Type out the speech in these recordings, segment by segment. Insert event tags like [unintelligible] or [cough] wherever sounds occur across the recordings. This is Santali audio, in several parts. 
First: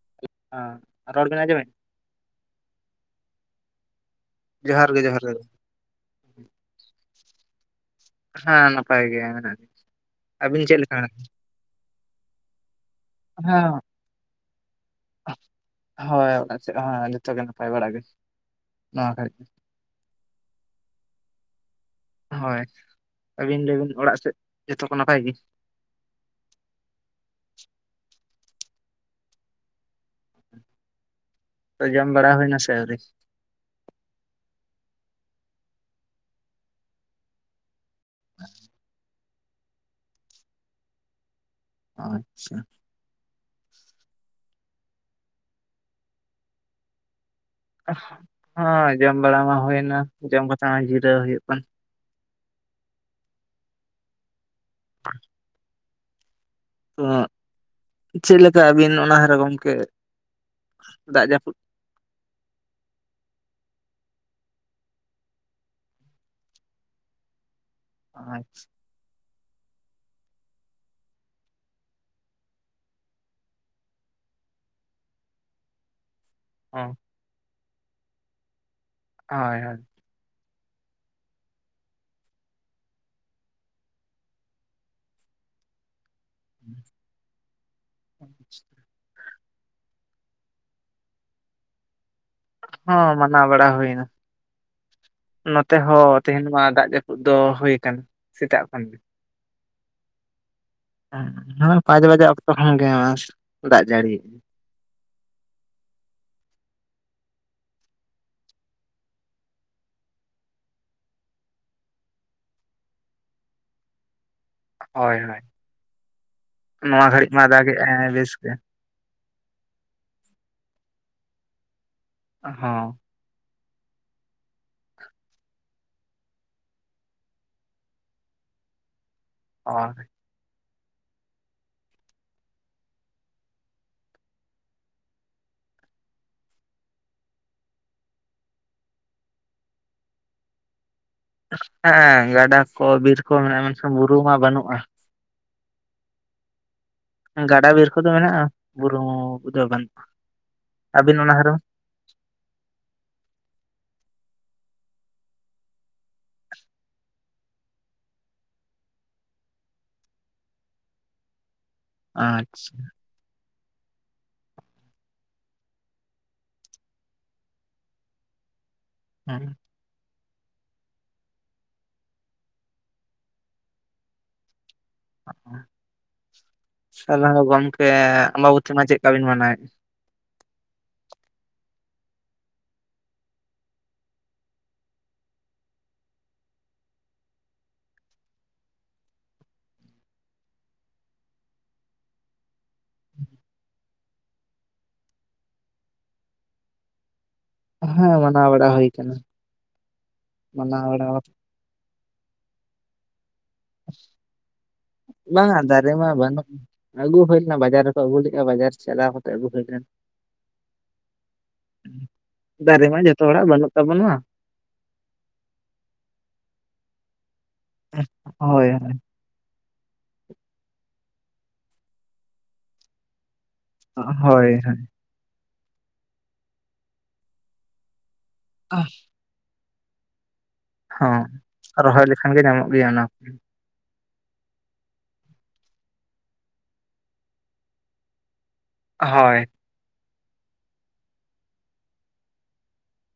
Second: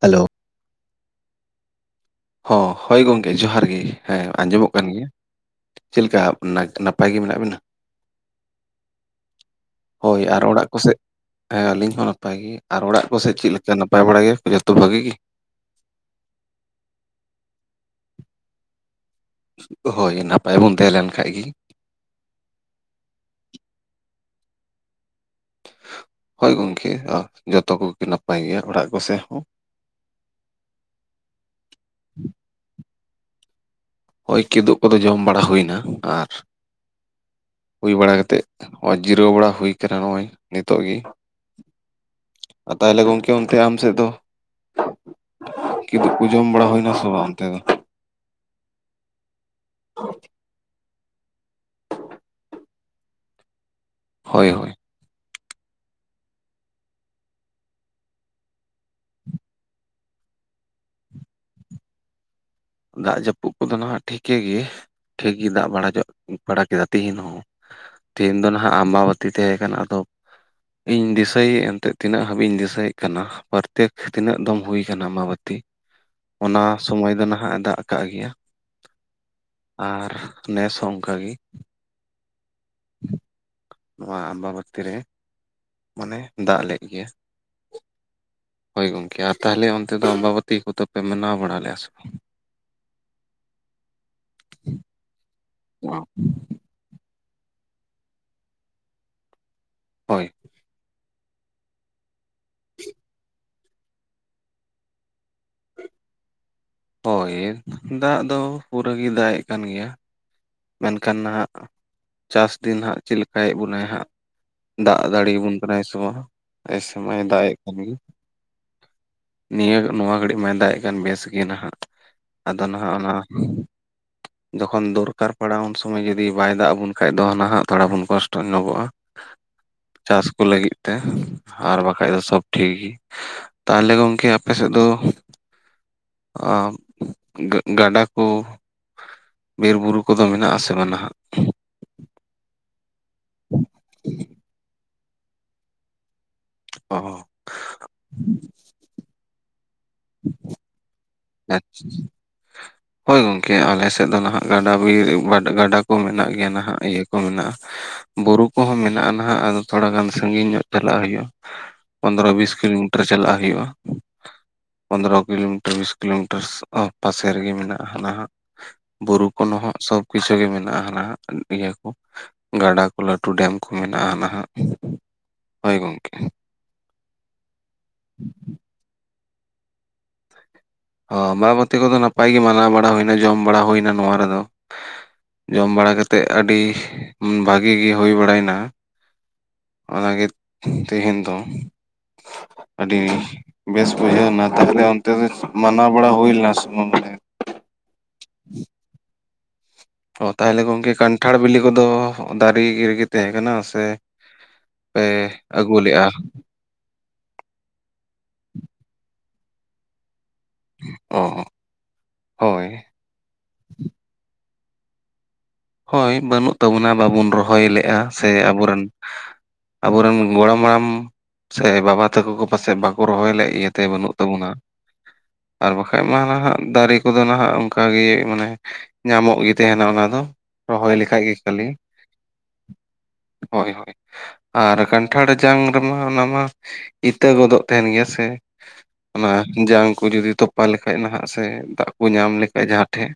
ᱦᱮᱞᱳ ᱚ ᱨᱚᱲ ᱵᱮ ᱟᱸᱡᱚᱢᱮᱱ ᱦᱚᱸ ᱦᱳᱭ ᱜᱚᱢᱠᱮ ᱡᱚᱦᱟᱨ ᱜᱮ ᱦᱮᱸ ᱟᱸᱡᱚᱢᱚᱜ ᱠᱟᱱ ᱡᱚᱦᱟᱨ ᱜᱮ ᱜᱮᱭᱟ ᱡᱚᱦᱟᱨ ᱜᱮ ᱪᱮᱫ ᱞᱮᱠᱟ ᱱᱟᱜ ᱱᱟᱯᱟᱭ ᱜᱮ ᱢᱮᱱᱟᱜ ᱵᱤᱱᱟ ᱦᱮᱸ ᱱᱟᱯᱟᱭ ᱜᱮ ᱢᱮᱱᱟᱜ ᱞᱤᱧ ᱦᱳᱭ ᱟᱨ ᱟᱹᱵᱤᱱ ᱚᱲᱟᱜ ᱪᱮᱫ ᱞᱮᱠᱟ ᱠᱚᱥᱮᱫ ᱢᱮᱱᱟᱜ ᱵᱤᱱᱟ ᱦᱮᱸ ᱟᱹᱞᱤᱧ ᱦᱚᱸ ᱱᱟᱯᱟᱭ ᱜᱮ ᱟᱨ ᱚᱲᱟᱜ ᱠᱚᱥᱮᱫ ᱪᱮᱫ ᱞᱮᱠᱟ ᱦᱮᱸ ᱱᱟᱯᱟᱭ ᱵᱟᱲᱟ ᱜᱮᱭᱟ ᱠᱚ ᱡᱚᱛᱚ ᱵᱷᱟᱜᱤ ᱜᱮ ᱦᱳᱭ ᱚᱲᱟᱜ ᱥᱮᱫ ᱦᱚᱸ ᱡᱚᱛᱚ ᱜᱮ ᱱᱟᱯᱟᱭ ᱵᱟᱲᱟ ᱜᱮ ᱱᱚᱣᱟ ᱜᱷᱟᱲᱤᱡ ᱦᱳᱭ ᱱᱟᱯᱟᱭ ᱵᱚᱱ ᱛᱟᱦᱮᱸ ᱞᱮᱱ ᱠᱷᱟᱡ ᱜᱮ ᱦᱳᱭ ᱟᱹᱵᱤᱱ ᱞᱮᱭᱵᱤᱱ ᱚᱲᱟᱜ ᱥᱮᱫ ᱡᱷᱚᱛᱚ ᱠᱚ ᱱᱟᱯᱟᱭ ᱜᱮ ᱦᱳᱭ ᱜᱚᱝᱠᱮ ᱡᱚᱛᱚ ᱠᱚᱜᱮ ᱱᱟᱯᱟᱭ ᱜᱮᱭᱟ ᱚᱲᱟᱜ ᱠᱚᱥᱮᱫ ᱦᱚᱸ ᱛᱚ ᱡᱚᱢ ᱵᱟᱲᱟ ᱦᱩᱭᱱᱟ ᱥᱮ ᱟᱶᱨᱤ ᱱᱚᱜᱚᱭ ᱠᱤᱫᱩᱵ ᱠᱚᱫᱚ ᱡᱚᱢ ᱵᱟᱲᱟ ᱦᱩᱭᱱᱟ ᱟᱨ ᱦᱩᱭ ᱵᱟᱲᱟ ᱠᱟᱛᱮᱫ ᱱᱚᱜ-ᱚᱭ ᱡᱤᱨᱟᱹᱣ ᱵᱟᱲᱟ ᱦᱩᱭ ᱟᱠᱟᱱᱟ ᱱᱚᱜᱼᱚᱭ ᱱᱤᱛᱚᱜ ᱜᱮ ᱟᱪᱪᱷᱟ ᱛᱟᱦᱚᱞᱮ ᱜᱚᱝᱠᱮ ᱚᱱᱛᱮ ᱟᱢ ᱥᱮᱫ ᱫᱚ ᱠᱤᱫᱩᱵ ᱠᱚ ᱡᱚᱢ ᱵᱟᱲᱟ ᱦᱩᱭᱱᱟ ᱥᱮ ᱵᱟᱝ ᱚᱱᱛᱮ ᱫᱚ ᱦᱸ ᱡᱚᱢ ᱵᱟᱲᱟ ᱢᱟ ᱦᱩᱭᱱᱟ ᱡᱚᱢ ᱠᱟᱛᱮ ᱱᱚᱜ-ᱚᱭ ᱡᱤᱨᱟᱹᱣ ᱦᱩᱭᱩᱜ ᱠᱟᱱᱟ ᱦᱳᱭ ᱦᱳᱭ [inaudible] ᱛᱚ ᱪᱮᱫ ᱞᱮᱠᱟ ᱟᱹᱵᱤᱱ ᱚᱱᱟ ᱫᱷᱟᱨᱮ ᱜᱚᱢᱠᱮ ᱫᱟᱜ ᱡᱟᱹᱯᱩᱫ ᱫᱟᱜ ᱡᱟᱹᱯᱩᱫ ᱠᱚᱫᱚ ᱱᱟᱦᱟᱜ ᱴᱷᱤᱠᱮ ᱜᱮ ᱴᱷᱤᱠ ᱜᱮ ᱫᱟᱜ ᱵᱟᱲᱟ ᱡᱚᱜ ᱵᱟᱲᱟ ᱠᱮᱫᱟ ᱛᱤᱦᱤᱧ ᱦᱚᱸ ᱛᱤᱦᱤᱧ ᱦᱳᱭ ᱫᱚ ᱱᱟᱦᱟᱜ ᱟᱢᱵᱟᱵᱚᱛ ᱛᱤ ᱛᱟᱦᱮᱸ ᱠᱟᱱᱟ ᱟᱫᱚ ᱤᱧ ᱫᱤᱥᱟᱹᱭᱮᱫ ᱮᱱᱛᱮ ᱛᱤᱱᱟᱹᱜ ᱦᱟᱹᱵᱤᱡᱧ ᱫᱤᱥᱟᱹᱭᱮᱫ ᱠᱟᱱᱟ ᱯᱨᱚᱛᱮᱠ ᱛᱤᱱᱟᱹᱜ ᱫᱚᱢ ᱦᱩᱭ ᱟᱠᱟᱱᱟ ᱟᱢᱵᱟᱵᱚᱛᱤ ᱚᱱᱟ ᱥᱚᱢᱚᱭ ᱫᱚ ᱱᱟᱦᱟᱜ ᱮ ᱫᱟᱜ ᱟᱠᱟᱜ ᱜᱮᱭᱟ ᱦᱳᱭ ᱦᱳᱭ ᱟᱨ ᱱᱮᱥ ᱦᱚᱸ ᱚᱱᱠᱟ ᱜᱮ᱾ ᱱᱚᱣᱟ ᱟᱢᱵᱟᱵᱟᱛᱤ ᱨᱮ ᱢᱟᱱᱮ ᱫᱟᱜ ᱞᱮᱫ ᱜᱮᱭᱟ ᱦᱳᱭ ᱜᱚᱝᱠᱮ ᱟᱨ ᱛᱟᱦᱚᱞᱮ ᱚᱱᱛᱮ ᱫᱚ ᱟᱢᱵᱟᱵᱚᱛᱤ ᱠᱚ ᱫᱚ ᱯᱮ ᱢᱟᱱᱟᱣ ᱵᱟᱲᱟ ᱞᱮᱭᱟ ᱥᱮ ᱵᱟᱝ? ᱦᱚᱸ ᱢᱟᱱᱟᱣ ᱵᱟᱲᱟ ᱦᱩᱭᱱᱟ ᱱᱚᱛᱮ ᱵᱟᱝ ᱦᱚᱸ ᱛᱮᱦᱮᱧ ᱢᱟ ᱫᱟᱜ ᱡᱟᱹᱯᱩᱫ ᱫᱚ ᱦᱩᱭᱩᱭ ᱠᱟᱱ ᱥᱮᱛᱟᱜ ᱠᱷᱚᱱ ᱜᱮ᱾ ᱦᱳᱭ᱾ ᱮᱸ ᱦᱮᱸ ᱯᱟᱸᱪ ᱵᱟᱡᱟ ᱚᱠᱛᱚ ᱠᱷᱟᱱ ᱜᱮ ᱫᱟᱜ ᱡᱟᱹᱲᱤ᱾ ᱦᱳᱭ ᱫᱟᱜ ᱫᱚ ᱯᱩᱨᱟᱹ ᱜᱮ ᱫᱟᱜᱼᱮᱜ ᱠᱟᱱ ᱜᱮᱭᱟ᱾ ᱢᱮᱱᱠᱷᱟᱱ ᱱᱟᱦᱟᱸᱜ ᱪᱟᱥ ᱫᱤᱱ ᱦᱟᱸᱜ ᱪᱮᱫ ᱞᱮᱠᱟᱭᱮᱫ ᱵᱚᱱᱟᱭ ᱦᱟᱸᱜ᱾ ᱫᱟᱜ ᱦᱳᱭ ᱫᱟᱲᱮᱭ ᱦᱳᱭ ᱟᱵᱚᱱ ᱠᱟᱱᱟᱭ ᱥᱮ ᱵᱟ ᱦᱟ ᱱᱚᱣᱟ ᱚᱥᱚᱢᱚᱭ ᱜᱷᱟᱹᱲᱤᱡ ᱮ ᱢᱟ ᱫᱟᱜ ᱮᱫ ᱠᱟᱱ ᱜᱮ ᱫᱟᱜᱮᱜᱼᱟᱭ ᱵᱮᱥ ᱜᱮ ᱱᱤᱭᱟᱹ ᱱᱚᱣᱟ ᱜᱷᱟᱹᱲᱤᱡ ᱢᱟᱭ ᱫᱟᱭᱮᱜ ᱠᱟᱱ ᱵᱮᱥ ᱜᱮ ᱱᱟᱦᱟᱜ᱾ ᱟᱫᱚ ᱦᱚᱸ ᱱᱟᱦᱟᱜ ᱚᱱᱟ ᱡᱚᱠᱷᱚᱱ ᱫᱚᱨᱠᱟᱨ᱾ ᱯᱟᱲᱟᱣ ᱩᱱ ᱥᱚᱢᱚᱭ ᱡᱩᱫᱤ ᱵᱟᱭ ᱫᱟᱜ ᱟᱵᱚᱱ ᱠᱷᱟᱡ ᱫᱚ ᱱᱟᱦᱟᱜ ᱛᱷᱚᱲᱟ ᱵᱚᱱ ᱠᱚᱥᱴᱚ ᱧᱚᱜᱚᱜᱼᱟ᱾ ᱚ᱾ ᱪᱟᱥ ᱠᱚ ᱞᱟᱹᱜᱤᱫ ᱛᱮ ᱟᱨ ᱵᱟᱠᱷᱟᱡ ᱫᱚ ᱥᱚᱵ ᱴᱷᱤᱠ ᱜᱤ᱾ ᱛᱟᱦᱚᱞᱮ ᱜᱚᱝᱠᱮ ᱟᱯᱮ ᱥᱮᱫ ᱫᱚ ᱚ ᱜᱟ-ᱜᱟᱰᱟ ᱠᱚ, ᱵᱤᱨ ᱵᱩᱨᱩ ᱠᱚᱫᱚ ᱢᱮᱱᱟᱜᱼᱟ ᱥᱮ ᱵᱟ ᱱᱟᱦᱟᱜ? ᱦᱮᱸ ᱜᱟᱰᱟ ᱠᱚ ᱵᱤᱨ ᱠᱚ ᱢᱮᱱᱟᱜᱼᱟ ᱢᱮᱱ ᱵᱩᱨᱩ ᱢᱟ ᱵᱟᱹᱱᱩᱜᱼᱟ᱾ ᱚ᱾ ᱜᱟᱰᱟ ᱵᱤᱨ ᱠᱚᱫᱚ ᱢᱮᱱᱟᱜᱼᱟ, ᱵᱩᱨᱩ ᱠᱚᱫᱚ ᱵᱟᱹᱱᱩᱜᱼᱟ, ᱟᱹᱵᱤᱱ ᱚᱱᱟ ᱫᱷᱟᱨᱮ ᱫᱚ? [inaudible] ᱦᱳᱭ ᱜᱚᱝᱠᱮ ᱟᱞᱮ ᱥᱮᱫ ᱫᱚ ᱱᱟᱦᱟᱜ ᱜᱟᱰᱟ ᱵᱤᱨ ᱜᱟᱰᱟ ᱠᱚ ᱢᱮᱱᱟᱜ ᱜᱮᱭᱟ ᱱᱟᱦᱟᱜ ᱤᱭᱟᱹ ᱠᱚ ᱢᱮᱱᱟᱜᱼᱟ᱾ ᱵᱩᱨᱩ ᱠᱚᱦᱚᱸ ᱢᱮᱱᱟᱜᱼᱟ ᱱᱟᱦᱟᱜ ᱟᱫᱚ ᱛᱷᱚᱲᱟ ᱜᱟᱱ ᱥᱟᱹᱜᱤᱧ ᱧᱚᱜ ᱪᱟᱞᱟᱜ ᱦᱩᱭᱩᱜᱼᱟ᱾ ᱯᱚᱱᱫᱽᱨᱚ ᱵᱤᱥ ᱟᱪᱪᱷᱟ ᱠᱤᱞᱳᱢᱤᱴᱟᱨ ᱪᱟᱞᱟᱜ ᱦᱩᱭᱩᱜᱼᱟ, ᱯᱚᱱᱫᱽᱨᱚ ᱠᱤᱞᱳᱢᱤᱴᱟᱨ ᱵᱤᱥ ᱠᱤᱞᱳᱢᱤᱴᱟᱨ ᱥᱚ ᱟ ᱯᱟᱥᱮ ᱨᱮᱜᱮ ᱢᱮᱱᱟᱜᱼᱟ ᱦᱟᱱᱟ ᱦᱟᱸᱜ ᱵᱩᱨᱩ ᱠᱷᱚᱱ ᱦᱮᱸ ᱦᱚ ᱥᱚᱵ ᱠᱩᱭᱥᱟ ᱜᱮ ᱢᱮᱱᱟᱜᱼᱟ ᱦᱟᱱᱟᱜ ᱤᱭᱟᱹ ᱠᱚ ᱜᱟᱰᱟ ᱠᱚ ᱞᱟᱹᱴᱩ ᱰᱮᱢ ᱠᱚ ᱢᱮᱱᱟᱜᱼᱟ ᱱᱟᱦᱟᱜ᱾ ᱦᱳᱭ ᱜᱚᱝᱠᱮ᱾ ᱛᱟᱦᱚᱞᱮ ᱦᱚ ᱜᱚᱢᱠᱮ ᱟᱢᱵᱟᱵᱚᱛᱤ ᱢᱟ ᱪᱮᱫᱠᱟ ᱵᱤᱱ ᱢᱟᱱᱟᱣᱟ ᱮᱫᱟ? ᱚ ᱟᱢᱵᱟᱵᱚᱛᱤ ᱠᱚᱫᱚ ᱱᱟᱯᱟᱭ ᱜᱮ ᱢᱟᱱᱟᱣ ᱵᱟᱲᱟ ᱦᱩᱭᱱᱟ ᱡᱚᱢ ᱵᱟᱲᱟ ᱦᱩᱭᱱᱟ ᱱᱚᱣᱟ ᱨᱮᱫᱚ᱾ ᱡᱚᱢ ᱵᱟᱲᱟ ᱠᱟᱛᱮᱜ ᱟᱹᱰᱤ ᱵᱷᱟᱜᱮ ᱜᱮ ᱦᱩᱭ ᱵᱟᱲᱟᱭ ᱱᱟ᱾ ᱚᱱᱟ ᱜᱮ ᱛᱮᱦᱮᱧ ᱫᱚ ᱟᱹᱰᱤ᱾ ᱵᱮᱥ ᱵᱩᱡᱷᱟᱹᱣ ᱱᱟ ᱛᱟᱦᱞᱮ ᱚᱱᱛᱮ ᱫᱚ ᱢᱟᱱᱟᱣ ᱵᱟᱲᱟ ᱦᱩᱭ ᱞᱮᱱᱟ ᱥᱮ ᱵᱟᱝ? ᱦᱮᱸ ᱢᱟᱱᱟᱣ ᱵᱟᱲᱟ ᱦᱩᱭ ᱠᱟᱱᱟ᱾ ᱚ ᱛᱟᱦᱚᱞᱮ ᱢᱟᱱᱟᱣ ᱜᱚᱝᱠᱮ ᱵᱟᱲᱟ ᱠᱟᱱᱴᱷᱟᱲ ᱵᱤᱞᱤ ᱠᱚᱫᱚ ᱫᱟᱨᱮ ᱨᱮᱜᱮ ᱛᱟᱦᱮᱸ ᱠᱟᱱᱟ ᱥᱮ ᱥᱮ ᱯᱮ ᱵᱟᱝᱟ ᱟᱹᱜᱩ ᱫᱟᱨᱮ ᱞᱮᱜᱼᱟ? ᱢᱟ ᱵᱟᱹᱱᱩᱜ ᱟᱹᱜᱩ ᱦᱩᱭ ᱞᱮᱱᱟ ᱵᱟᱡᱟᱨ ᱨᱮᱠᱚ ᱟᱹᱜᱩ ᱞᱮᱜᱼᱟ ᱵᱟᱡᱟᱨ ᱪᱟᱞᱟᱣ ᱠᱟᱛᱮ ᱟᱹᱜᱩ ᱦᱩᱭ ᱞᱮᱱᱟ᱾ ᱚ ᱚ᱾ ᱦᱳᱭ ᱫᱟᱨᱮ ᱢᱟ ᱡᱷᱚᱛᱚ ᱦᱚᱲᱼᱟᱜ ᱵᱟᱹᱱᱩᱜ ᱛᱟᱵᱚᱱᱟ᱾ ᱦᱳᱭ ᱵᱟᱹᱱᱩᱜ ᱛᱟᱵᱚᱱᱟ ᱵᱟᱵᱚᱱ ᱨᱚᱦᱚᱭ ᱞᱮᱜᱼᱟ ᱥᱮ ᱟᱵᱚ ᱦᱳᱭ ᱨᱮᱱ ᱟᱵᱚᱨᱮᱱ ᱜᱚᱲᱚᱢ ᱦᱟᱲᱟᱢ ᱥᱮ ᱵᱟᱵᱟ ᱛᱟᱠᱚ ᱠᱚ ᱯᱟᱥᱮᱫ ᱵᱟᱠᱚ ᱨᱚᱦᱚᱭ ᱞᱮᱜ ᱮᱭᱟ ᱦᱳᱭ ᱦᱳᱭ᱾ ᱟᱨ ᱵᱟᱠᱷᱟᱡ ᱢᱟ ᱱᱟᱦᱟᱜ ᱫᱟᱨᱮ ᱠᱚᱫᱚ ᱱᱟᱦᱟᱜ ᱚᱱᱠᱟ ᱜᱮ ᱢᱟᱱᱮ ᱟᱦ᱾ ᱧᱟᱢᱚᱜ ᱜᱮ ᱛᱟᱦᱮᱱᱼᱟ ᱚᱱᱟ ᱫᱚ᱾ ᱨᱚᱦᱚᱭ ᱦᱚᱸ ᱞᱮᱠᱷᱟᱡ ᱜᱮ ᱠᱷᱟᱹᱞᱤ ᱨᱚᱦᱚᱭ ᱞᱮᱠᱷᱟᱱ ᱜᱮ ᱧᱟᱢᱚᱜ ᱜᱮᱭᱟ ᱚᱱᱟ ᱠᱚ᱾ ᱦᱳᱭ ᱦᱳᱭ ᱟᱨ ᱠᱟᱱᱴᱷᱟᱲ ᱡᱟᱝ ᱨᱮᱢᱟ ᱚᱱᱟᱢᱟ ᱤᱛᱟᱹ ᱜᱚᱫᱚᱜ ᱛᱟᱦᱮᱱ ᱜᱮᱭᱟ ᱥᱮ ᱚᱱᱟ ᱦᱳᱭ ᱡᱟᱝ ᱠᱚ ᱡᱩᱫᱤ ᱛᱚᱯᱟ ᱞᱮᱠᱷᱟᱡ ᱱᱟᱦᱟᱜ ᱥᱮ ᱫᱟᱜ ᱠᱚ ᱧᱟᱢ ᱞᱮᱠᱷᱟᱡ ᱡᱟᱦᱟᱸ ᱴᱷᱮᱡ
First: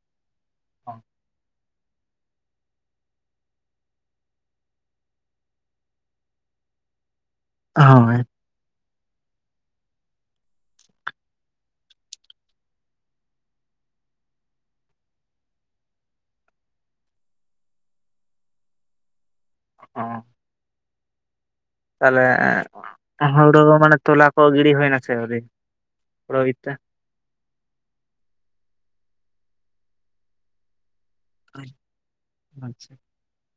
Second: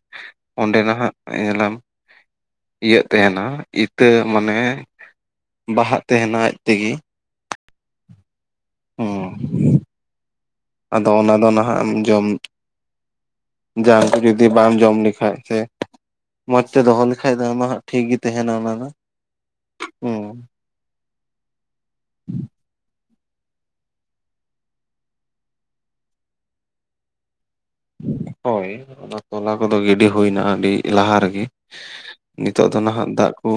ᱚᱸᱰᱮ ᱱᱟᱦᱟᱜ ᱡᱟᱱᱟᱢ ᱤᱭᱟᱹᱜ ᱛᱟᱭᱟᱦᱱᱼᱟ ᱤᱛᱟᱹ ᱢᱟᱱᱮ ᱵᱟᱦᱟᱜ ᱛᱟᱦᱮᱱᱼᱟ ᱟᱡ ᱛᱮᱜᱮ ᱦᱳᱭ ᱦᱩᱸ ᱟᱫᱚ ᱚᱱᱟ ᱫᱚ ᱱᱟᱦᱟᱜ ᱮᱢ ᱡᱚᱢ ᱡᱟᱦᱟᱸ ᱠᱚ ᱡᱩᱫᱤ ᱵᱟᱢ ᱡᱚᱢ ᱞᱮᱠᱷᱟᱡ ᱥᱮ ᱢᱚᱸᱡᱽ ᱛᱮ ᱫᱚᱦᱚ ᱞᱮᱠᱷᱟᱱ ᱫᱚ ᱚᱱᱟ ᱫᱚ ᱦᱟᱸᱜ ᱴᱷᱤᱠ ᱜᱮ ᱛᱟᱦᱮᱱᱟ ᱚᱱᱟ ᱫᱚ ᱦᱚᱸ ᱾ ᱦᱩᱸ ᱛᱟᱦᱮᱞ ᱦᱩᱲᱩ ᱢᱟᱱᱮ ᱛᱚᱞᱟ ᱠᱚ ᱜᱤᱲᱤ ᱦᱩᱭᱱᱟᱥᱮ ᱟᱹᱣᱨᱤ ᱦᱩᱲᱩ ᱠᱷᱮᱛᱮ? ᱦᱳᱭ ᱚᱱᱟ ᱛᱚᱞᱟ ᱠᱚᱫᱚ ᱜᱤᱰᱤ ᱦᱩᱭᱱᱟ ᱟᱹᱰᱤ ᱞᱟᱦᱟ ᱨᱮᱜᱮ ᱟᱨ ᱠᱤ ᱱᱤᱛᱚᱜ ᱫᱚ ᱟᱪᱪᱷᱟ ᱱᱟᱦᱟᱜ ᱫᱟᱜ ᱠᱚ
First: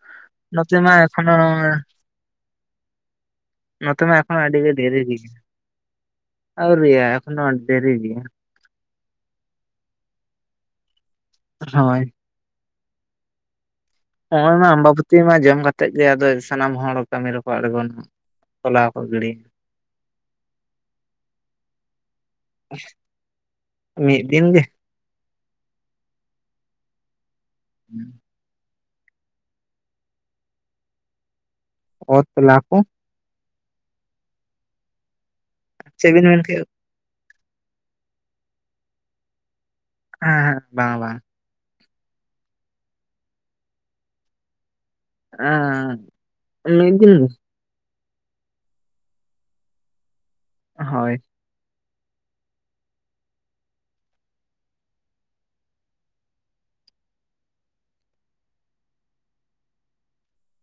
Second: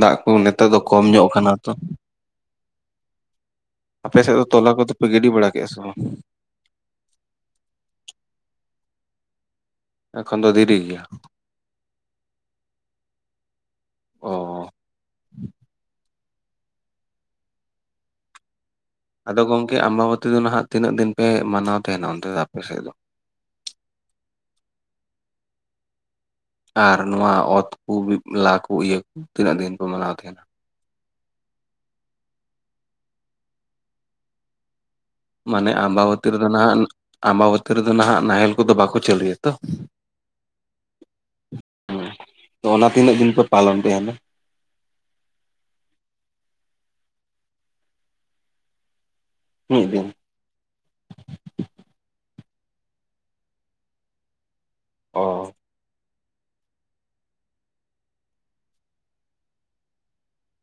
ᱫᱟᱜ ᱠᱚ ᱱᱮᱛᱟᱨ ᱱᱚᱛᱮ ᱫᱚ ᱢᱟ ᱠᱚᱢ ᱧᱚᱜ ᱮᱠᱷᱚᱱᱳ ᱠᱟᱱᱟ ᱛᱚ ᱱᱚᱛᱮ ᱢᱟ ᱟᱯᱮ ᱥᱮᱫ ᱮᱠᱷᱚᱱ ᱫᱚ ᱟᱹᱰᱤᱜᱮ ᱛᱚᱞᱟ ᱠᱚᱫᱚ ᱫᱮᱨᱤ ᱯᱮ ᱜᱤᱰᱤ ᱜᱮᱭᱟ ᱵᱟᱲᱟ ᱠᱮᱜᱼᱟ ᱥᱮ ᱵᱟᱝ ᱟᱹᱣᱨᱤ ᱮᱠᱷᱚᱱ ᱫᱨᱤ ᱜᱮᱭᱟ ᱾ ᱮᱠᱷᱚᱱ ᱫᱚ ᱫᱤᱨᱤ ᱜᱮᱭᱟ ᱾ ᱦᱳᱭ ᱾ ᱱᱚᱜᱼᱚᱭ ᱢᱟ ᱚ ᱟᱢᱵᱟ ᱵᱟᱹᱛᱤ ᱢᱟ ᱡᱚᱢ ᱠᱟᱛᱮᱜ ᱜᱮ ᱟᱫᱚ ᱥᱟᱱᱟᱢ ᱦᱚᱲ ᱠᱟᱹᱢᱤ ᱨᱮᱠᱚ ᱟᱬᱜᱚᱱᱟᱚᱜ ᱦᱳᱞᱟ ᱠᱷᱚᱱᱜᱮ ᱟᱫᱚ ᱜᱚᱝᱠᱮ ᱟᱢᱵᱟᱵᱟᱹᱛᱤ ᱫᱚ ᱱᱟᱦᱟᱜ ᱛᱤᱱᱟᱹᱜ ᱫᱤᱱ ᱯᱮ ᱢᱟᱱᱟᱣ ᱛᱟᱦᱮᱱᱟ ᱚᱱᱛᱮ ᱫᱚ ᱟᱯᱮ ᱥᱮᱫ ᱫᱚ? ᱢᱤᱫ ᱫᱤᱱ ᱜᱮ ᱟᱨ ᱱᱚᱣᱟ ᱚᱛᱠᱚ ᱵᱤᱫᱞᱟ ᱠᱚ ᱤᱭᱟᱹ ᱠᱚ ᱛᱤᱱᱟᱹᱜ ᱫᱤᱱ ᱠᱚ ᱢᱟᱱᱟᱣ ᱛᱟᱦᱮᱱᱟ ᱚᱛ ᱞᱟᱠᱚ ᱦᱚᱸ ᱢᱟᱱᱮ ᱪᱮᱫ ᱵᱤᱱ ᱟᱢᱵᱟᱵᱚᱛᱤ ᱢᱮᱱ ᱨᱮᱫᱚ ᱠᱮᱫ ᱱᱟᱦᱟᱜ ᱟᱢᱵᱟᱵᱚᱛᱤ ᱨᱮᱫᱚ ᱱᱟᱦᱟᱜ ᱱᱟᱦᱮᱞ ᱠᱚᱫᱚ ᱵᱟᱠᱚ ᱪᱟᱹᱞᱩᱭᱟᱛᱚ ᱦᱮᱸ ᱦᱮᱸ ᱵᱟᱝ ᱵᱟᱝ ᱦᱮᱸ ᱚᱱᱟ ᱛᱤᱱᱟᱹᱜ ᱫᱤᱱ ᱯᱮ ᱯᱟᱞᱚᱱ ᱛᱟᱦᱮᱸᱱᱟ? [unintelligible] ᱢᱤᱫ ᱫᱤᱱ ᱦᱳᱭ ᱚ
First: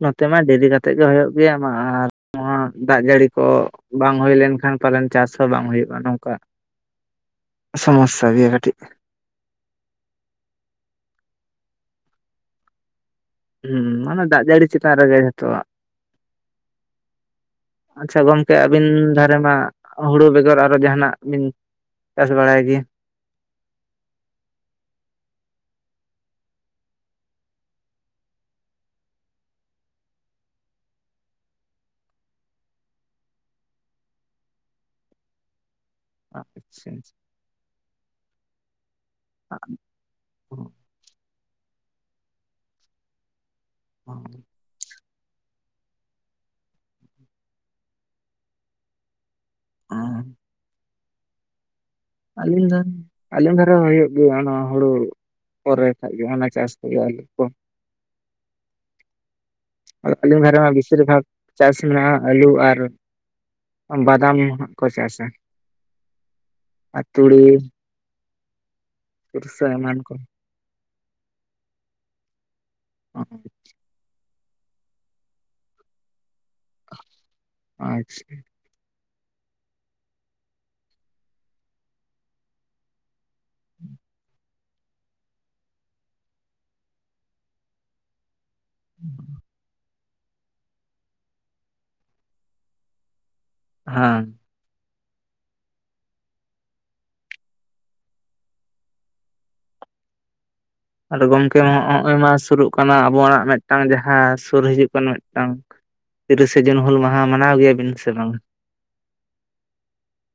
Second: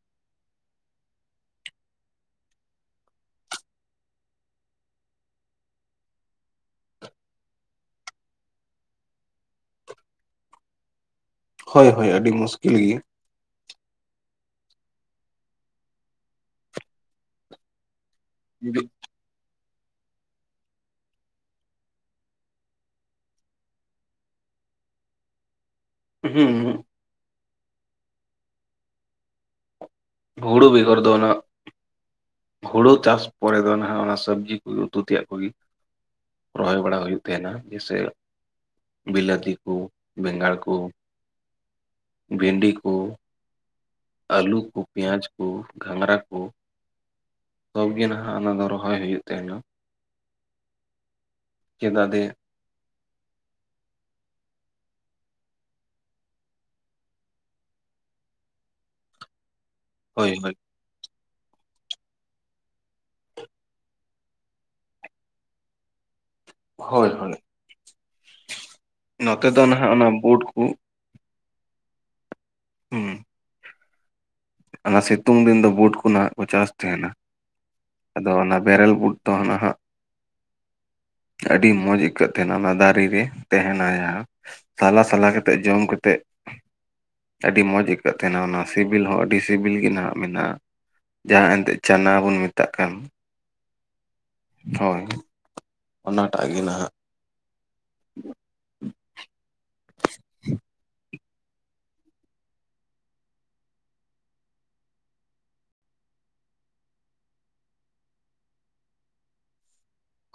ᱱᱚᱛᱮ ᱢᱟ ᱫᱮᱨᱤ ᱠᱟᱛᱮᱫ ᱜᱮ ᱦᱩᱭᱩᱜ ᱜᱮᱭᱟ ᱢᱟ ᱟᱨ ᱱᱚᱣᱟ ᱫᱟᱜ ᱡᱟᱹᱲᱤ ᱠᱚ ᱵᱟᱝ ᱦᱩᱭ ᱞᱮᱱᱠᱷᱟᱱ ᱯᱟᱞᱮᱱ ᱪᱟᱥ ᱦᱚᱸ ᱵᱟᱝ ᱦᱩᱭᱩᱜᱼᱟ ᱱᱚᱝᱠᱟ [unintelligible] ᱥᱟᱢᱚᱥᱟ ᱜᱮᱭᱟ ᱠᱟᱴᱤᱜ ᱦᱳᱭ ᱦᱳᱭ ᱟᱹᱰᱤ ᱢᱩᱥᱠᱤᱞ ᱜᱮ ᱦᱩᱸ ᱢᱟᱱᱮ ᱫᱟᱜ ᱡᱟᱹᱲᱤ ᱪᱮᱛᱟᱱ ᱨᱮᱜᱮ ᱡᱚᱛᱚᱣᱟᱜ ᱟᱪᱪᱷᱟ ᱜᱚᱝᱠᱮ ᱟᱹᱵᱤᱱ ᱫᱷᱟᱨᱮᱱᱟᱜ ᱦᱩᱲᱩ ᱵᱮᱜᱚᱨ ᱟᱨᱚ ᱡᱟᱦᱟᱱᱟᱜ ᱵᱤᱱ ᱪᱟᱥ ᱵᱟᱲᱟᱭ ᱜᱮᱭᱟ? ᱦᱩᱸ ᱦᱩᱲᱩ ᱵᱮᱜᱚᱨ ᱫᱚ ᱩᱱᱟᱹᱜ ᱦᱩᱲᱩ ᱪᱟᱥ ᱯᱚᱨᱮ ᱫᱚ ᱟᱜ ᱚᱱᱟ ᱥᱚᱵᱽᱡᱤ ᱠᱚᱜᱮ ᱩᱛᱩ ᱛᱮᱭᱟᱜ ᱠᱚᱜᱮ ᱾ ᱟᱪᱪᱷᱟ ᱨᱚᱦᱚᱭ ᱵᱟᱲᱟ ᱦᱩᱭᱩᱜ ᱛᱟᱦᱮᱱᱟ ᱡᱮᱭᱥᱮ ᱾ ᱵᱤᱞᱟᱹᱛᱤ ᱠᱚ, ᱵᱮᱸᱜᱟᱲ ᱠᱚ, ᱵᱷᱮᱱᱰᱤ ᱠᱚ, ᱟᱪᱪᱷᱟ, ᱟᱹᱞᱩ ᱠᱚ, ᱯᱮᱸᱭᱟᱡᱽ ᱠᱚ, ᱜᱷᱟᱸᱝᱽᱨᱟ ᱠᱚ, ᱡᱷᱚᱛᱜᱮ ᱱᱟᱦᱟᱜ ᱚᱱᱟ ᱫᱚ ᱨᱚᱦᱚᱭ ᱦᱩᱭᱩᱜ ᱛᱟᱦᱮᱱᱟ ᱾ ᱦᱚᱸ ᱪᱮᱫᱟᱛᱮ? ᱟᱹᱞᱤᱧ ᱫᱚ ᱟᱹᱞᱤᱧ ᱫᱷᱟᱨᱮ ᱦᱩᱭᱩᱜ ᱜᱮᱭᱟ ᱚᱱᱟ ᱦᱩᱲᱩ ᱯᱚᱨᱮ ᱠᱷᱟᱡ ᱜᱮ ᱦᱟᱱᱟ ᱪᱟᱥ ᱠᱚᱜᱮ ᱟᱹᱞᱩ ᱠᱚ ᱦᱳᱭ ᱟᱹᱞᱤᱧ ᱦᱳᱭ ᱫᱷᱟᱨᱮ ᱢᱟ ᱵᱤᱥᱤᱨ ᱵᱷᱟᱜ ᱪᱟᱥ ᱢᱮᱱᱟᱜᱼᱟ ᱟᱹᱞᱩ ᱟᱨ ᱵᱟᱫᱟᱢ ᱦᱟᱸᱜ ᱠᱚ ᱪᱟᱥ ᱟ ᱾ ᱦᱳᱭ ᱦᱳᱭ ᱛᱩᱲᱤ ᱱᱚᱛᱮ ᱫᱚ ᱥᱚᱨᱥᱟ ᱱᱟᱦᱟᱜ ᱮᱢᱟᱱ ᱚᱱᱟ ᱵᱩᱴ ᱠᱚ ᱦᱩᱸ [inaudible] ᱚ ᱚᱱᱟ ᱥᱤᱛᱩᱝ ᱫᱤᱱ ᱫᱚ ᱵᱩᱴ ᱠᱚ ᱱᱟᱦᱟᱜ ᱠᱚ ᱪᱟᱥ ᱛᱟᱸᱦᱮᱱᱟ ᱟᱪᱪᱷᱟ ᱟᱫᱚ ᱚᱱᱟ ᱵᱮᱨᱮᱞ ᱵᱩᱴ ᱫᱚ ᱱᱟᱦᱟᱜ ᱟᱹᱰᱤ ᱢᱚᱸᱡᱽ ᱟᱹᱭᱠᱟᱹᱜ ᱛᱟᱸᱦᱮᱱᱟ ᱚᱱᱟ ᱫᱟᱨᱮ ᱨᱮ ᱛᱟᱸᱦᱮᱱᱟ ᱡᱟᱦᱟᱸ ᱥᱟᱞᱟ ᱥᱟᱞᱟ ᱠᱟᱛᱮᱫ ᱡᱚᱢᱠᱚᱛᱮ ᱟᱹᱰᱤ ᱢᱚᱸᱡᱽ ᱟᱹᱭᱠᱟᱹᱜ ᱛᱟᱦᱮᱸᱱᱟ ᱚᱱᱟ ᱾ ᱥᱤᱵᱤᱞ ᱦᱚᱸ ᱟᱹᱰᱤ ᱥᱤᱵᱤᱞ ᱜᱮ ᱱᱟᱦᱟᱜ ᱢᱮᱱᱟᱜᱼᱟ ᱡᱟᱦᱟᱸ ᱮᱱᱛᱮᱫ ᱪᱟᱱᱟ ᱵᱚᱱ ᱢᱮᱛᱟᱜ ᱠᱟᱱ ᱾ ᱦᱟᱸ ᱦᱳᱭ ᱚᱱᱟᱴᱟᱜ ᱜᱮ ᱱᱟᱦᱟᱜ ᱟᱫᱚ ᱜᱚᱢᱠᱮ ᱦᱚ-ᱚᱜ ᱢᱟ ᱥᱩᱨᱩᱜ ᱠᱟᱱᱟ ᱟᱵᱚᱣᱟᱜ ᱢᱤᱫᱴᱟᱝ ᱡᱟᱦᱟᱸ ᱥᱩᱨ ᱦᱤᱡᱩᱜ ᱠᱟᱱ ᱢᱤᱫᱴᱟᱝ ᱛᱤᱨᱤᱥᱮ ᱡᱩᱱ ᱦᱩᱞ ᱢᱟᱦᱟ ᱢᱟᱱᱟᱣ ᱜᱮᱭᱟᱵᱤᱱ ᱥᱮ ᱵᱟᱝ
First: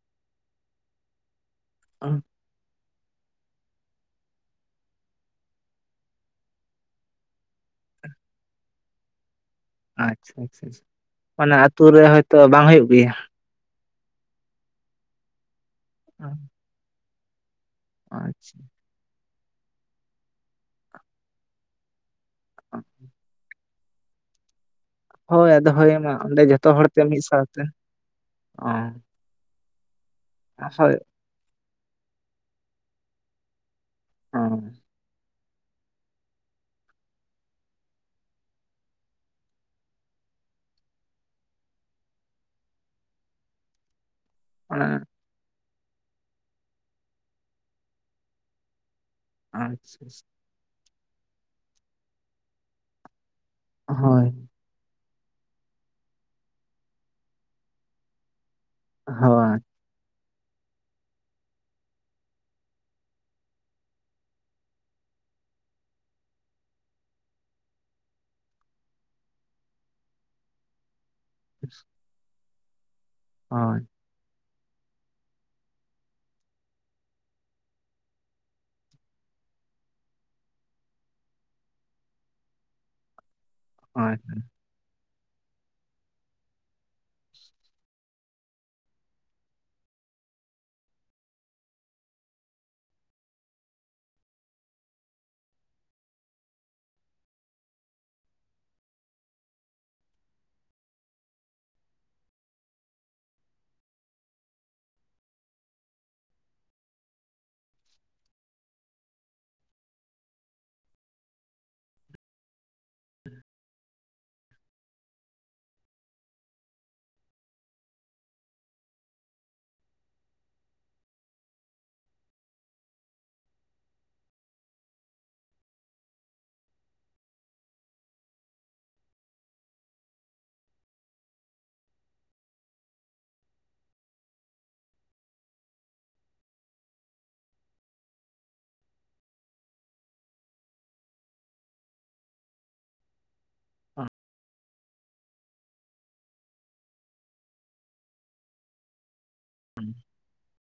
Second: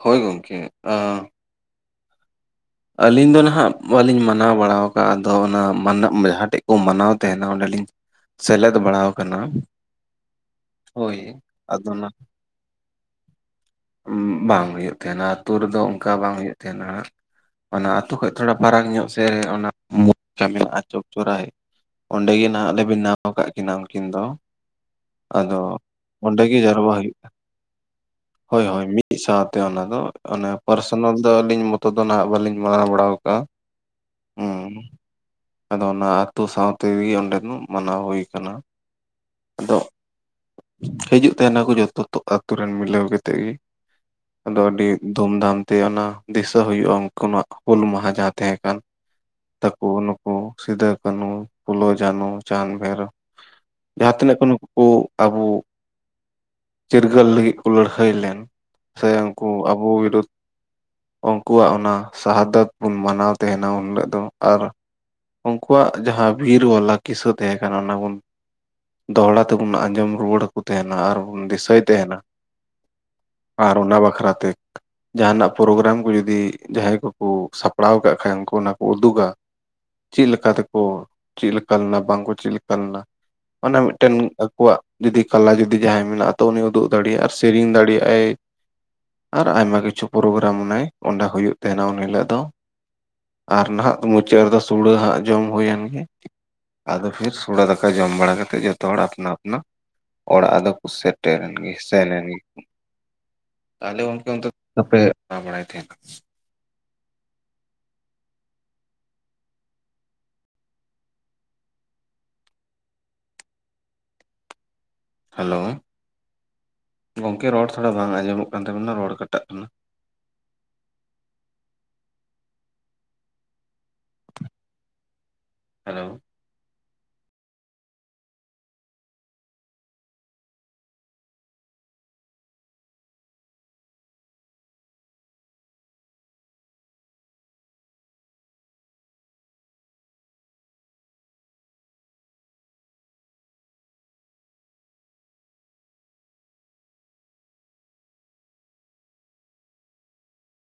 ᱦᱳᱭ ᱜᱚᱢᱠᱮ ᱟᱺ ᱟᱺ ᱟᱹᱞᱤᱧ ᱫᱚ ᱱᱟᱦᱟᱜ ᱵᱟᱹᱞᱤᱧ ᱢᱟᱱᱟᱣ ᱵᱟᱲᱟᱟᱣ ᱠᱟᱜᱼᱟ ᱟᱫᱚ ᱚᱱᱟ ᱢᱟᱱᱟᱜ ᱡᱟᱦᱟᱸᱴᱷᱮᱡ ᱠᱚ ᱢᱟᱱᱟᱣ ᱛᱟᱦᱮᱸᱱᱟ ᱚᱸᱰᱮᱞᱤᱧ ᱥᱮᱞᱮᱫ ᱵᱟᱲᱟᱣ ᱠᱟᱱᱟ ᱟᱪᱪᱷᱟ ᱟᱪᱪᱷᱟ ᱟᱪᱪᱷᱟ ᱚᱱᱟ ᱟᱹᱛᱩ ᱨᱮ ᱦᱳᱭᱛᱳ ᱵᱟᱝ ᱦᱩᱭᱩᱜ ᱜᱮᱭᱟ ᱦᱩᱸ ᱵᱟᱝ ᱦᱩᱭᱩᱜ ᱛᱟᱦᱮᱸᱱᱟ ᱟᱹᱛᱩ ᱨᱮᱫᱚ ᱚᱱᱠᱟ ᱵᱟᱝ ᱦᱩᱭᱩᱜ ᱛᱟᱦᱮᱸᱱᱟ ᱚᱱᱟ ᱟᱹᱛᱩ ᱠᱷᱚᱱ ᱛᱷᱚᱲᱟ ᱟᱪᱪᱷᱟ ᱯᱷᱟᱨᱟᱠ ᱧᱚᱜ ᱥᱮ... [unintelligible] ᱚᱸᱰᱮ ᱜᱮ ᱱᱟᱦᱟᱜ ᱞᱮ ᱵᱮᱱᱟᱣ ᱟᱠᱟᱫ ᱠᱤᱱᱟ ᱩᱱᱠᱤᱱ ᱫᱚ ᱦᱳᱭ ᱟᱫᱚ ᱦᱳᱭ ᱢᱟ ᱚᱸᱰᱮ ᱜᱮ ᱡᱚᱛᱚ ᱡᱟᱣᱨᱟ ᱦᱚᱲ ᱛᱮ ᱢᱤᱫ ᱦᱩᱭᱩᱜᱼᱟ ᱥᱟᱶᱛᱮ ᱦᱳᱭ ᱚ ᱦᱳᱭ ᱢᱤᱫ ᱢᱤᱫ ᱥᱟᱶᱛᱮ ᱚᱱᱟ ᱫᱚ ᱚᱱᱟ ᱦᱳᱭ ᱯᱟᱨᱥᱚᱱᱟᱞ ᱫᱚ ᱟᱹᱞᱤᱧ ᱢᱚᱛᱚ ᱫᱚ ᱱᱟᱦᱟᱜ ᱵᱟᱹᱞᱤᱧ ᱢᱟᱱᱟᱣ ᱵᱟᱲᱟ ᱟᱠᱟᱜᱼᱟ ᱚ ᱦᱩᱸ ᱟᱫᱚ ᱚᱱᱟ ᱟᱹᱛᱩᱳ ᱥᱟᱶ ᱛᱮᱜᱮ ᱚᱸᱰᱮᱱᱟᱜ ᱢᱟᱱᱟᱣ ᱦᱩᱭ ᱠᱟᱱᱟ ᱟᱫᱚ ᱦᱤᱡᱩᱜ ᱛᱟᱦᱮᱱᱟᱠᱚ ᱡᱚᱛ... [unintelligible] ᱟᱛᱳ ᱨᱮᱱ ᱢᱤᱞᱟᱹᱣ ᱠᱟᱛᱮᱫ ᱜᱮ ᱟᱫᱚ ᱚᱱᱟ ᱟᱹᱰᱤ ᱫᱷᱩᱢᱫᱷᱟᱢ ᱛᱮ ᱚᱱᱟ ᱫᱤᱥᱟᱹ ᱦᱩᱭᱩᱜᱼᱟ ᱩᱱᱠᱩᱱᱟᱜ ᱦᱩᱞ ᱢᱟᱦᱟ ᱡᱟᱦᱟᱸ ᱛᱟᱦᱮᱸ ᱠᱟᱱ ᱛᱟᱠᱩ ᱟᱪᱪᱷᱟ ᱱᱩᱠᱩ ᱟᱪᱪᱷᱟ ᱥᱤᱫᱟᱹ ᱠᱟᱱᱦᱩ ᱯᱷᱳᱞᱳ ᱡᱷᱟᱱᱚ ᱪᱟᱸᱫᱽ ᱵᱷᱮᱭᱨᱚᱵ ᱡᱟᱦᱟᱸ ᱦᱳᱭ ᱛᱤᱱᱟᱹᱜ ᱠᱳ ᱱᱩᱠᱩ ᱠᱩ ᱟᱵᱚ ᱪᱤᱨᱜᱟᱹᱞ ᱞᱟᱹᱜᱤᱫ ᱠᱚ ᱞᱟᱹᱲᱦᱟᱹᱭ ᱞᱮᱱ ᱥᱮ ᱩᱱᱠᱩ ᱦᱳᱭ ᱟᱵᱚ ᱵᱤᱨᱩᱫ ᱩᱱᱠᱩᱣᱟᱜ ᱚᱱᱟ ᱥᱟᱦᱟᱫᱚᱛ ᱵᱚᱱ ᱢᱟᱱᱟᱣ ᱛᱟᱦᱮᱸᱱ ᱱᱟᱭᱟ ᱩᱱ ᱦᱤᱞᱳᱜ ᱫᱚ ᱟᱨ ᱩᱱᱠᱩᱣᱟᱜ ᱡᱟᱦᱟ ᱵᱤᱨᱵᱟᱞᱟ ᱠᱤᱥᱟᱹ ᱛᱟᱦᱮᱸ ᱠᱟᱱᱟ ᱚᱱᱟ ᱵᱚᱱ ᱫᱚᱦᱲᱟ ᱛᱮᱵᱚᱱ ᱟᱸᱡᱚᱢ ᱨᱩᱣᱟᱹᱲ ᱟᱠᱚ ᱛᱟᱦᱮᱸᱱᱟ ᱟᱨ ᱵᱚᱱ ᱫᱤᱥᱟᱹᱭ ᱛᱟᱦᱮᱸᱱᱟ ᱟᱨ ᱦᱳᱭ ᱚᱱᱟ ᱵᱟᱠᱷᱨᱟ ᱛᱮ ᱡᱟᱦᱟᱸᱱᱟᱜ ᱯᱨᱳᱜᱨᱟᱢ ᱠᱚ ᱡᱩᱫᱤ ᱡᱟᱦᱟᱸᱭ ᱠᱚᱠᱚ ᱥᱟᱯᱲᱟᱣ ᱠᱟᱜ ᱠᱷᱟᱱ ᱚᱱᱟ ᱠᱚ ᱩᱫᱩᱜᱟ ᱪᱮᱫ ᱞᱮᱠᱟ ᱛᱮᱠᱚ ᱪᱮᱫ ᱞᱮᱠᱟ ᱞᱮᱱᱟ ᱵᱟᱝ ᱠᱚ ᱪᱮᱫ ᱞᱮᱠᱟ ᱞᱮᱱᱟ ᱚᱱᱟ ᱢᱤᱫᱴᱮᱱ ᱟᱹ ᱦᱳᱭ ᱟᱠᱚᱣᱟᱜ ᱡᱩᱫᱤ ᱠᱟᱞᱟ ᱡᱩᱫᱤ ᱡᱟᱦᱟᱸᱭ ᱢᱮᱱᱟᱜ ᱛᱚ ᱩᱱᱤ ᱩᱫᱩᱜ ᱫᱟᱲᱮᱭᱟᱜᱟᱭ ᱟᱨ ᱥᱮᱨᱮᱧ ᱫᱟᱲᱮᱭᱟᱜᱼᱟᱭ ᱟᱨ ᱟᱭᱢᱟ ᱠᱤᱪᱷᱩ ᱯᱨᱳᱜᱨᱟᱢ ᱢᱮᱱᱟᱜ-ᱟ ᱠᱳᱱᱰᱟᱠ ᱦᱳᱭᱳᱜ ᱛᱟᱦᱮᱸᱱᱟ ᱩᱱ ᱦᱤᱞᱳᱜ ᱫᱚ ᱟᱨ ᱱᱟᱦᱟᱜ ᱢᱩᱪᱟᱹᱫ ᱨᱮᱫᱚ ᱥᱩᱲᱟᱹ ᱦᱟᱸᱜ ᱡᱚᱢ ᱦᱩᱭᱮᱱ ᱜᱮ ᱟᱫᱚ ᱯᱷᱤᱨ ᱥᱩᱲᱮ ᱫᱟᱠᱟ ᱡᱚᱢ ᱵᱟᱲᱟ ᱠᱟᱛᱮᱜ ᱡᱷᱚᱛᱚ ᱦᱚᱲ ᱟᱯᱱᱟ ᱟᱯᱱᱟ ᱚᱲᱟᱜ ᱫᱚᱠᱚ ᱥᱮᱴᱮᱨᱮᱱ ᱜᱮ ᱥᱮᱱ ᱮᱱ ᱜᱮ ᱛᱟᱦᱟᱞᱮ ᱜᱚᱝᱠᱮ ᱚᱱᱛᱮ... [unintelligible] ᱟᱯᱮ ᱢᱟᱱᱟᱣ ᱵᱟᱲᱟᱭ ᱥᱮ ᱵᱟᱝ ᱦᱮᱞᱳ ᱜᱚᱢᱠᱮ ᱨᱚᱲ ᱛᱷᱚᱲᱟ ᱵᱟᱝ ᱟᱸᱡᱚᱢᱚᱜ ᱠᱟᱱ ᱛᱟᱵᱮᱱᱟ ᱨᱚᱲ ᱠᱟᱴᱟᱜ ᱠᱟᱱᱟ ᱦᱮᱞᱳ [inaudible] [inaudible]